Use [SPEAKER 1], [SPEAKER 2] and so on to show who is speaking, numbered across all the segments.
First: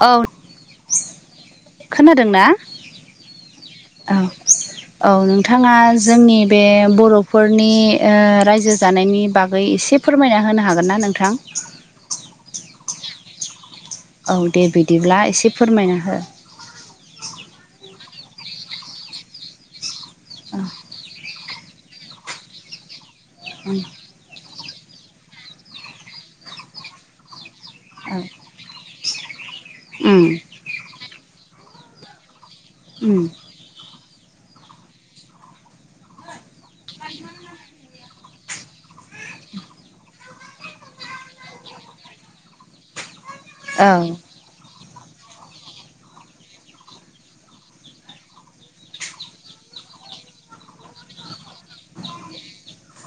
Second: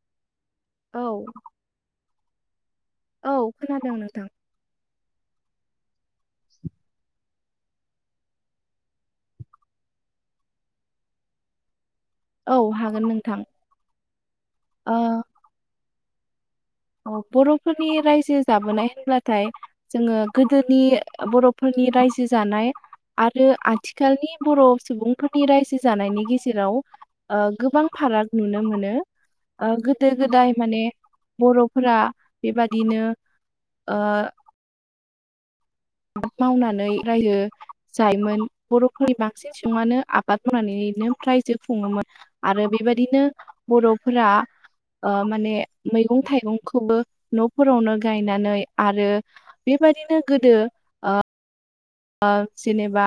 [SPEAKER 1] औ
[SPEAKER 2] औ
[SPEAKER 1] खोनादों ना
[SPEAKER 2] औ खोनादों नोंथां
[SPEAKER 1] [inaudible] औ नोंथाङा जोंनि बे बर'फोरनि रायजो जानायनि बागै एसे फोरमायना होनो हागोन ना नोंथां
[SPEAKER 2] औ हागोन नोंथां
[SPEAKER 1] औ दे
[SPEAKER 2] ओ
[SPEAKER 1] बिदिब्ला एसे फोरमायना हो
[SPEAKER 2] बर'फोरनि रायजो जाबोनाय होनब्लाथाय जोङो गोदोनि बर'फोरनि रायजो जानाय आरो आथिखालनि बर' सुबुंफोरनि रायजो जानायनि गेजेराव गोबां
[SPEAKER 1] औ
[SPEAKER 2] फाराग नुनो मोनो गोदो
[SPEAKER 1] उम
[SPEAKER 2] गोदाय माने बर'फोरा बेबादिनो
[SPEAKER 1] उम
[SPEAKER 2] ओ मावनानै रायजो जायोमोन बर'फोरनि बांसिन सुबुङानो आबाद मावनानैनो रायजो खुङोमोन आरो बेबायदिनो
[SPEAKER 1] औ
[SPEAKER 2] बर'फोरा माने मैगं थाइगंखौबो न'फोरावनो गायनानै आरो बेबायदिनो गोदो जेनेबा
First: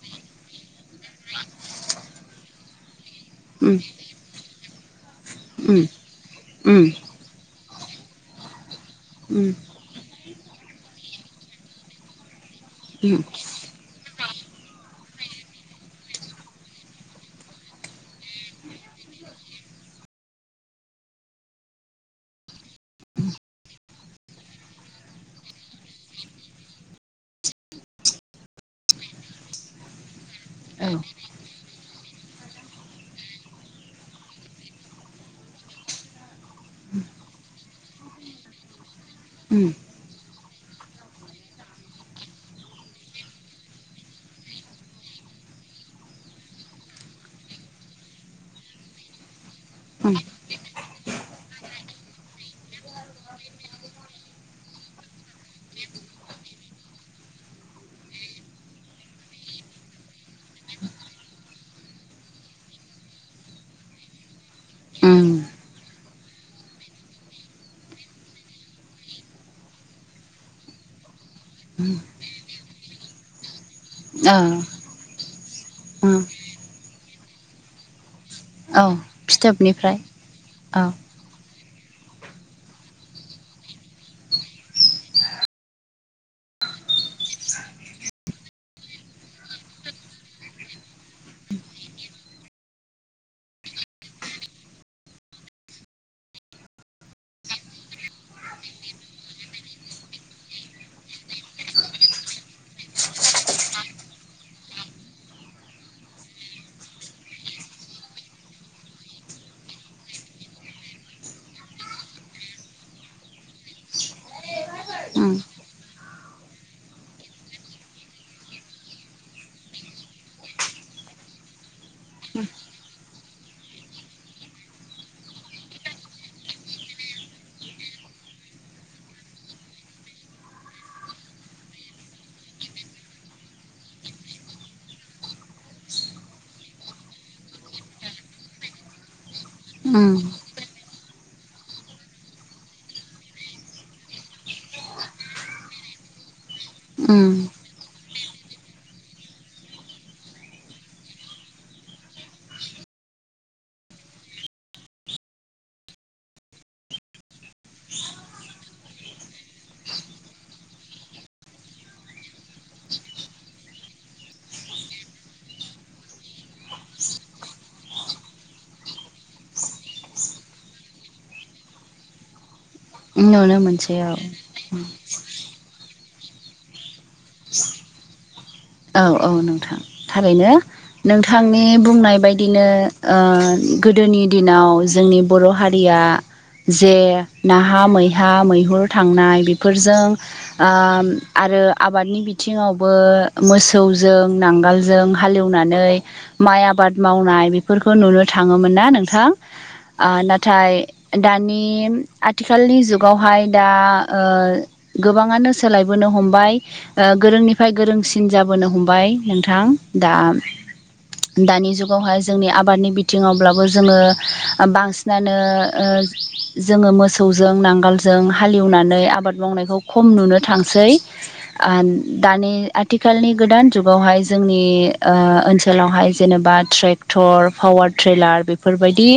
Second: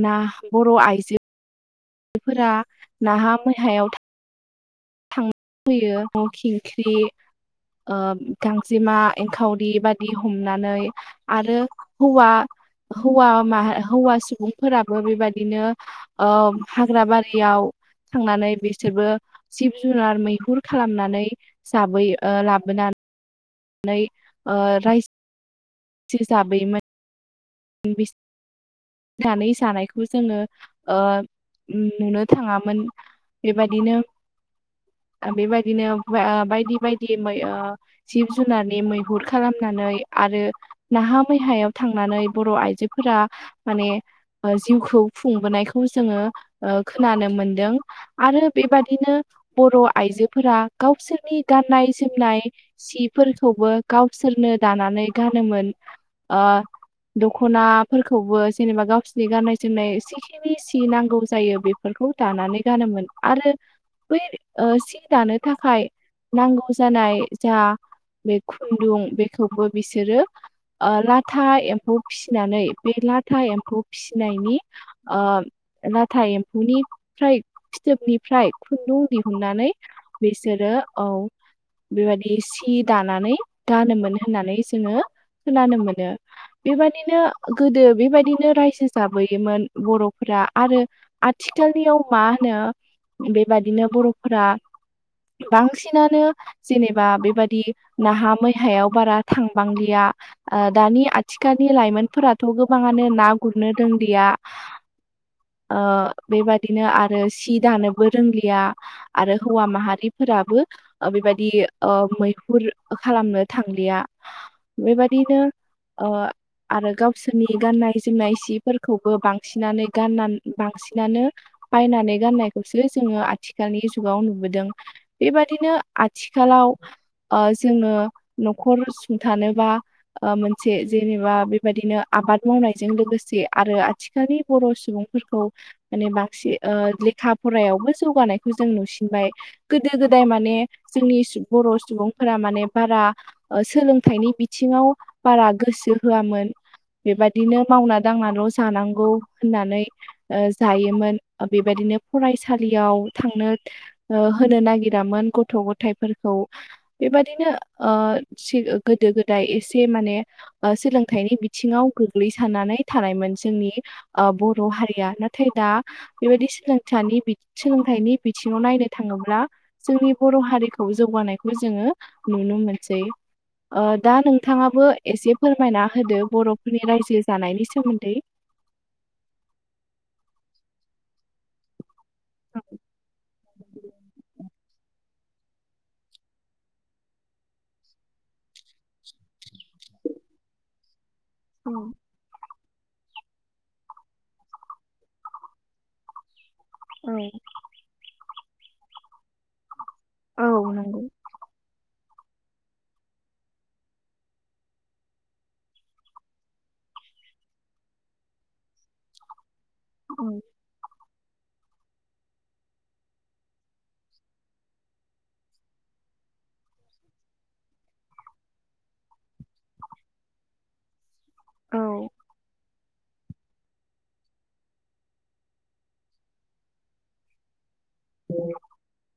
[SPEAKER 2] ना बर' आइजोफोरा नाहा
[SPEAKER 1] उम
[SPEAKER 2] मैहायाव थां
[SPEAKER 1] उम
[SPEAKER 2] फैयो न
[SPEAKER 1] उम
[SPEAKER 2] खिंख्रि गांजेमा
[SPEAKER 1] उम
[SPEAKER 2] एंखावरि बाय बि हमनानै आरो हौवा हौवा माहा हौवा सुबुं फोराबो बेबायदिनो हाग्रा बारियाव थांनानै बिसोरबो जिब जुनार मैहुर खालामनानै जाबै लाबोनानै नै रायजो जाबोयोमोन [unintelligible] गानै जानायखौ जोंङो
[SPEAKER 1] औ
[SPEAKER 2] नुनो थांङामोन बेबायदिनो बेबायदिनो बायदि बायदि मै जिब जुनारनि मै हुर
[SPEAKER 1] उम उम
[SPEAKER 2] खालामनानै आरो नाहा मैहायाव थांनानै बर' आइजोफोरा माने जिउखौ खुंबोनायखौ जोंङो खोनानो मोनदों। आरो बेबादिनो बर' आइजोफोरा गावसोरनि गाननाय जोमनाय सि फोरखौबो गावसोरनो दानानै गानोमोन दखनाफोरखौबो जेनेबा गावसिनि गाननाय जोमनाय सि नांगौ जायो बेफोरखौ दानानै गानोमोन आरो बै सि दानो
[SPEAKER 1] उम
[SPEAKER 2] थाखाय नांगौ जानाय जाहा बे खुन्दुं बेखौबो बिसोरो नाथाय एमफौ फिसिनानै बे लाथा एम्फौ
[SPEAKER 1] औ
[SPEAKER 2] फिसिनायनि
[SPEAKER 1] उम
[SPEAKER 2] लाथा एमफौ निफ्राय फिथोबनिफ्राय
[SPEAKER 1] औ
[SPEAKER 2] खुन्दुं दिहुननानै
[SPEAKER 1] फिथोबनिफ्राय
[SPEAKER 2] बिसोरो औ बेबायदि सि दानानै दानोमोन होननानै जोंङो खोनानो मोनो बेबायदिनो गोदो बेबायदिनो रायजो जाबोयोमोन बर'फोरा आरो आथिखालनियाव मा होनो बेबादिनो बर'फोरा बांसिनानो जेनेबा बेबादि नाहा मैहायाव बारा थांबांलिया दानि आथिखालनि लाइमोनफोराथ' गोबांङानो ना गुरनो रोंलिया बेबादिनो आरो सि दानोबो रोंलिया आरो हौवा माहारिफोराबो बेबायदि मैहुर खालामनो थांलिया
[SPEAKER 1] उम
[SPEAKER 2] बेबादिनो ओ आरो गावसोरनि गाननाय जोमनाय सिफोरखौबो बांसिनानो गाननानै बांसिनानो बायनानै गाननायखौसो जोंङो आथिखालनि जुगाव नुबोदों। बेबादिनो आथिखालाव जोंङो न'खर सुंथानोबा से जेनेबा बेबायदिनो आबाद मावनायजों लोगोसे आरो आथिखालनि बर' सुबुंफोरखौ माने बांसिन लेखा फरायायावबो जौगानायखौ जों नुसिनबाय गोदो
[SPEAKER 1] उम
[SPEAKER 2] गोदाय माने जोंनि बर' सुबुंफोरा माने बारा सोलोंथाइनि बिथिंङाव बारा गोसो होयामोन
[SPEAKER 1] उम
[SPEAKER 2] बेबायदिनो मावना दांनाल' जानांगौ होननानै जायोमोन बेबायदिनो फरायसालियाव थांनो होनो नागिरामोन गथ' गथायाइफोरखौ बेबादिनो गोदो गोदाय एसे माने सोलोंथाइनि बिथिंङाव गोग्लैसारनानै थानायमोन जोंनि बर' हारिया नाथाय दा बेबायदि सोलोंथनि सोलोंथाइनि बिथिंङाव नायनो थांङोब्ला जोंनि बर' हारिखौ जौगानायखौ जोंङो नुनो मोनसै
[SPEAKER 1] नुनो मोनसै औ
[SPEAKER 2] दा नोंथांङाबो एसे फोरमायना होदो बर'फोरनि रायजो जानायनि सोमोन्दै
[SPEAKER 1] औ औ नोंथां थारैनो नोंथांनि बुंनाय बेबायदिनो गोदोनि दिनाव जोंनि बर' हारिया जे नाहा मैहा मैहुर थांनाय बेफोरजों आरो
[SPEAKER 2] औ
[SPEAKER 1] आबादनि बिथिङावबो मोसौजों नांगोलजों हालेवनानै माइ आबाद
[SPEAKER 2] औ
[SPEAKER 1] मावनाय फोरखौ नुनो थाङोमोन ना नोंथां
[SPEAKER 2] औ
[SPEAKER 1] नाथाय
[SPEAKER 2] नंगौ
[SPEAKER 1] दानि आथिखालनि जुगावहाय दा गोबाङानो सोलायबोनो हमबाय गोरोंनिफ्राय गोरोंसिन जाबोनो हमबाय नोंथां दा
[SPEAKER 2] औ
[SPEAKER 1] दानि जुगावहाय जोंनि आबादनि बिथिङावब्लाबो जोङो बांसिनानो जोङो मोसौजों नांगोलजों हालेवनानै आबाद मावनायखौ खम नुनो थांसै आ
[SPEAKER 2] औ
[SPEAKER 1] दानि आथिखालनि गोदान जुगावहाय जोंनि ओनसोलावहाय जेनेबा ट्रेक्टर पावार ट्रेलार बेफोरबायदि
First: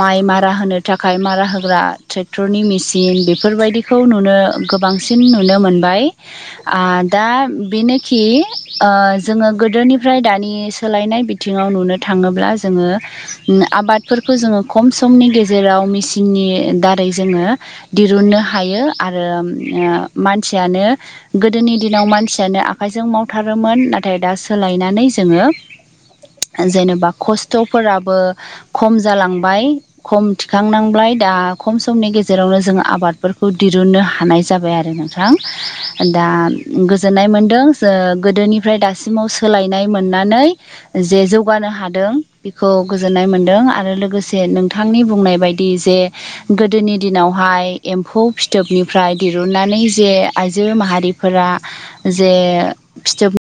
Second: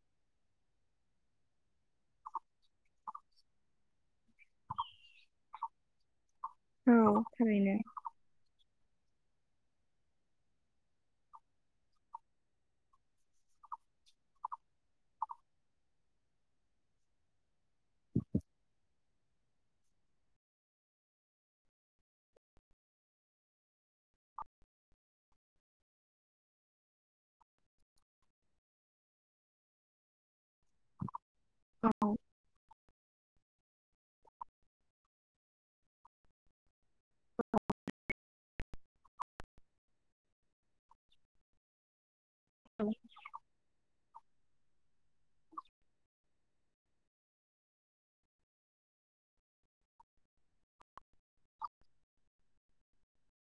[SPEAKER 1] माइ मारा होनो थाखाय मारा होग्रा ट्रेक्टरनि मेसिन बेफोरबायदि खौ नुनो गोबांसिन नुनो मोनबाय
[SPEAKER 2] औ
[SPEAKER 1] दा
[SPEAKER 2] थारैनो
[SPEAKER 1] नोखि जोङो गोदोनिफ्राय दानि सोलायनाय बिथिङाव नुनो थाङोब्ला जोङो आबादफोरखौ जोङो खम समनि गेजेराव मेसिननि दारै जोङो दिरुननो हायो आरो मानसियानो गोदोनि दिनाव मानसि -यानो आखाइजों मावथारोमोन नाथाय दा सोलायनानै जोङो जेनेबा खस्थ'फोराबो खम जालांबाय खम थिखांनांबाय दा खम समनि गेजेरावनो जोङो आबाद फोरखौ दिरुननो हानाय जाबाय आरो नोंथां दा गोजोन्नाय मोन्दों गोदोनि ओमफ्राय दासिमाव सोलायनाय मोननानै जे जौगानो हादों बेखौ गोजोन्नाय मोन्दों आरो लोगोसे नोंथांनि बुंनाय बायदि जे गोदोनि दिनावहाय एम्फौ फिथोबनिफ्राय दिरुननानै जे आइजो माहारि फोर जे फिथोब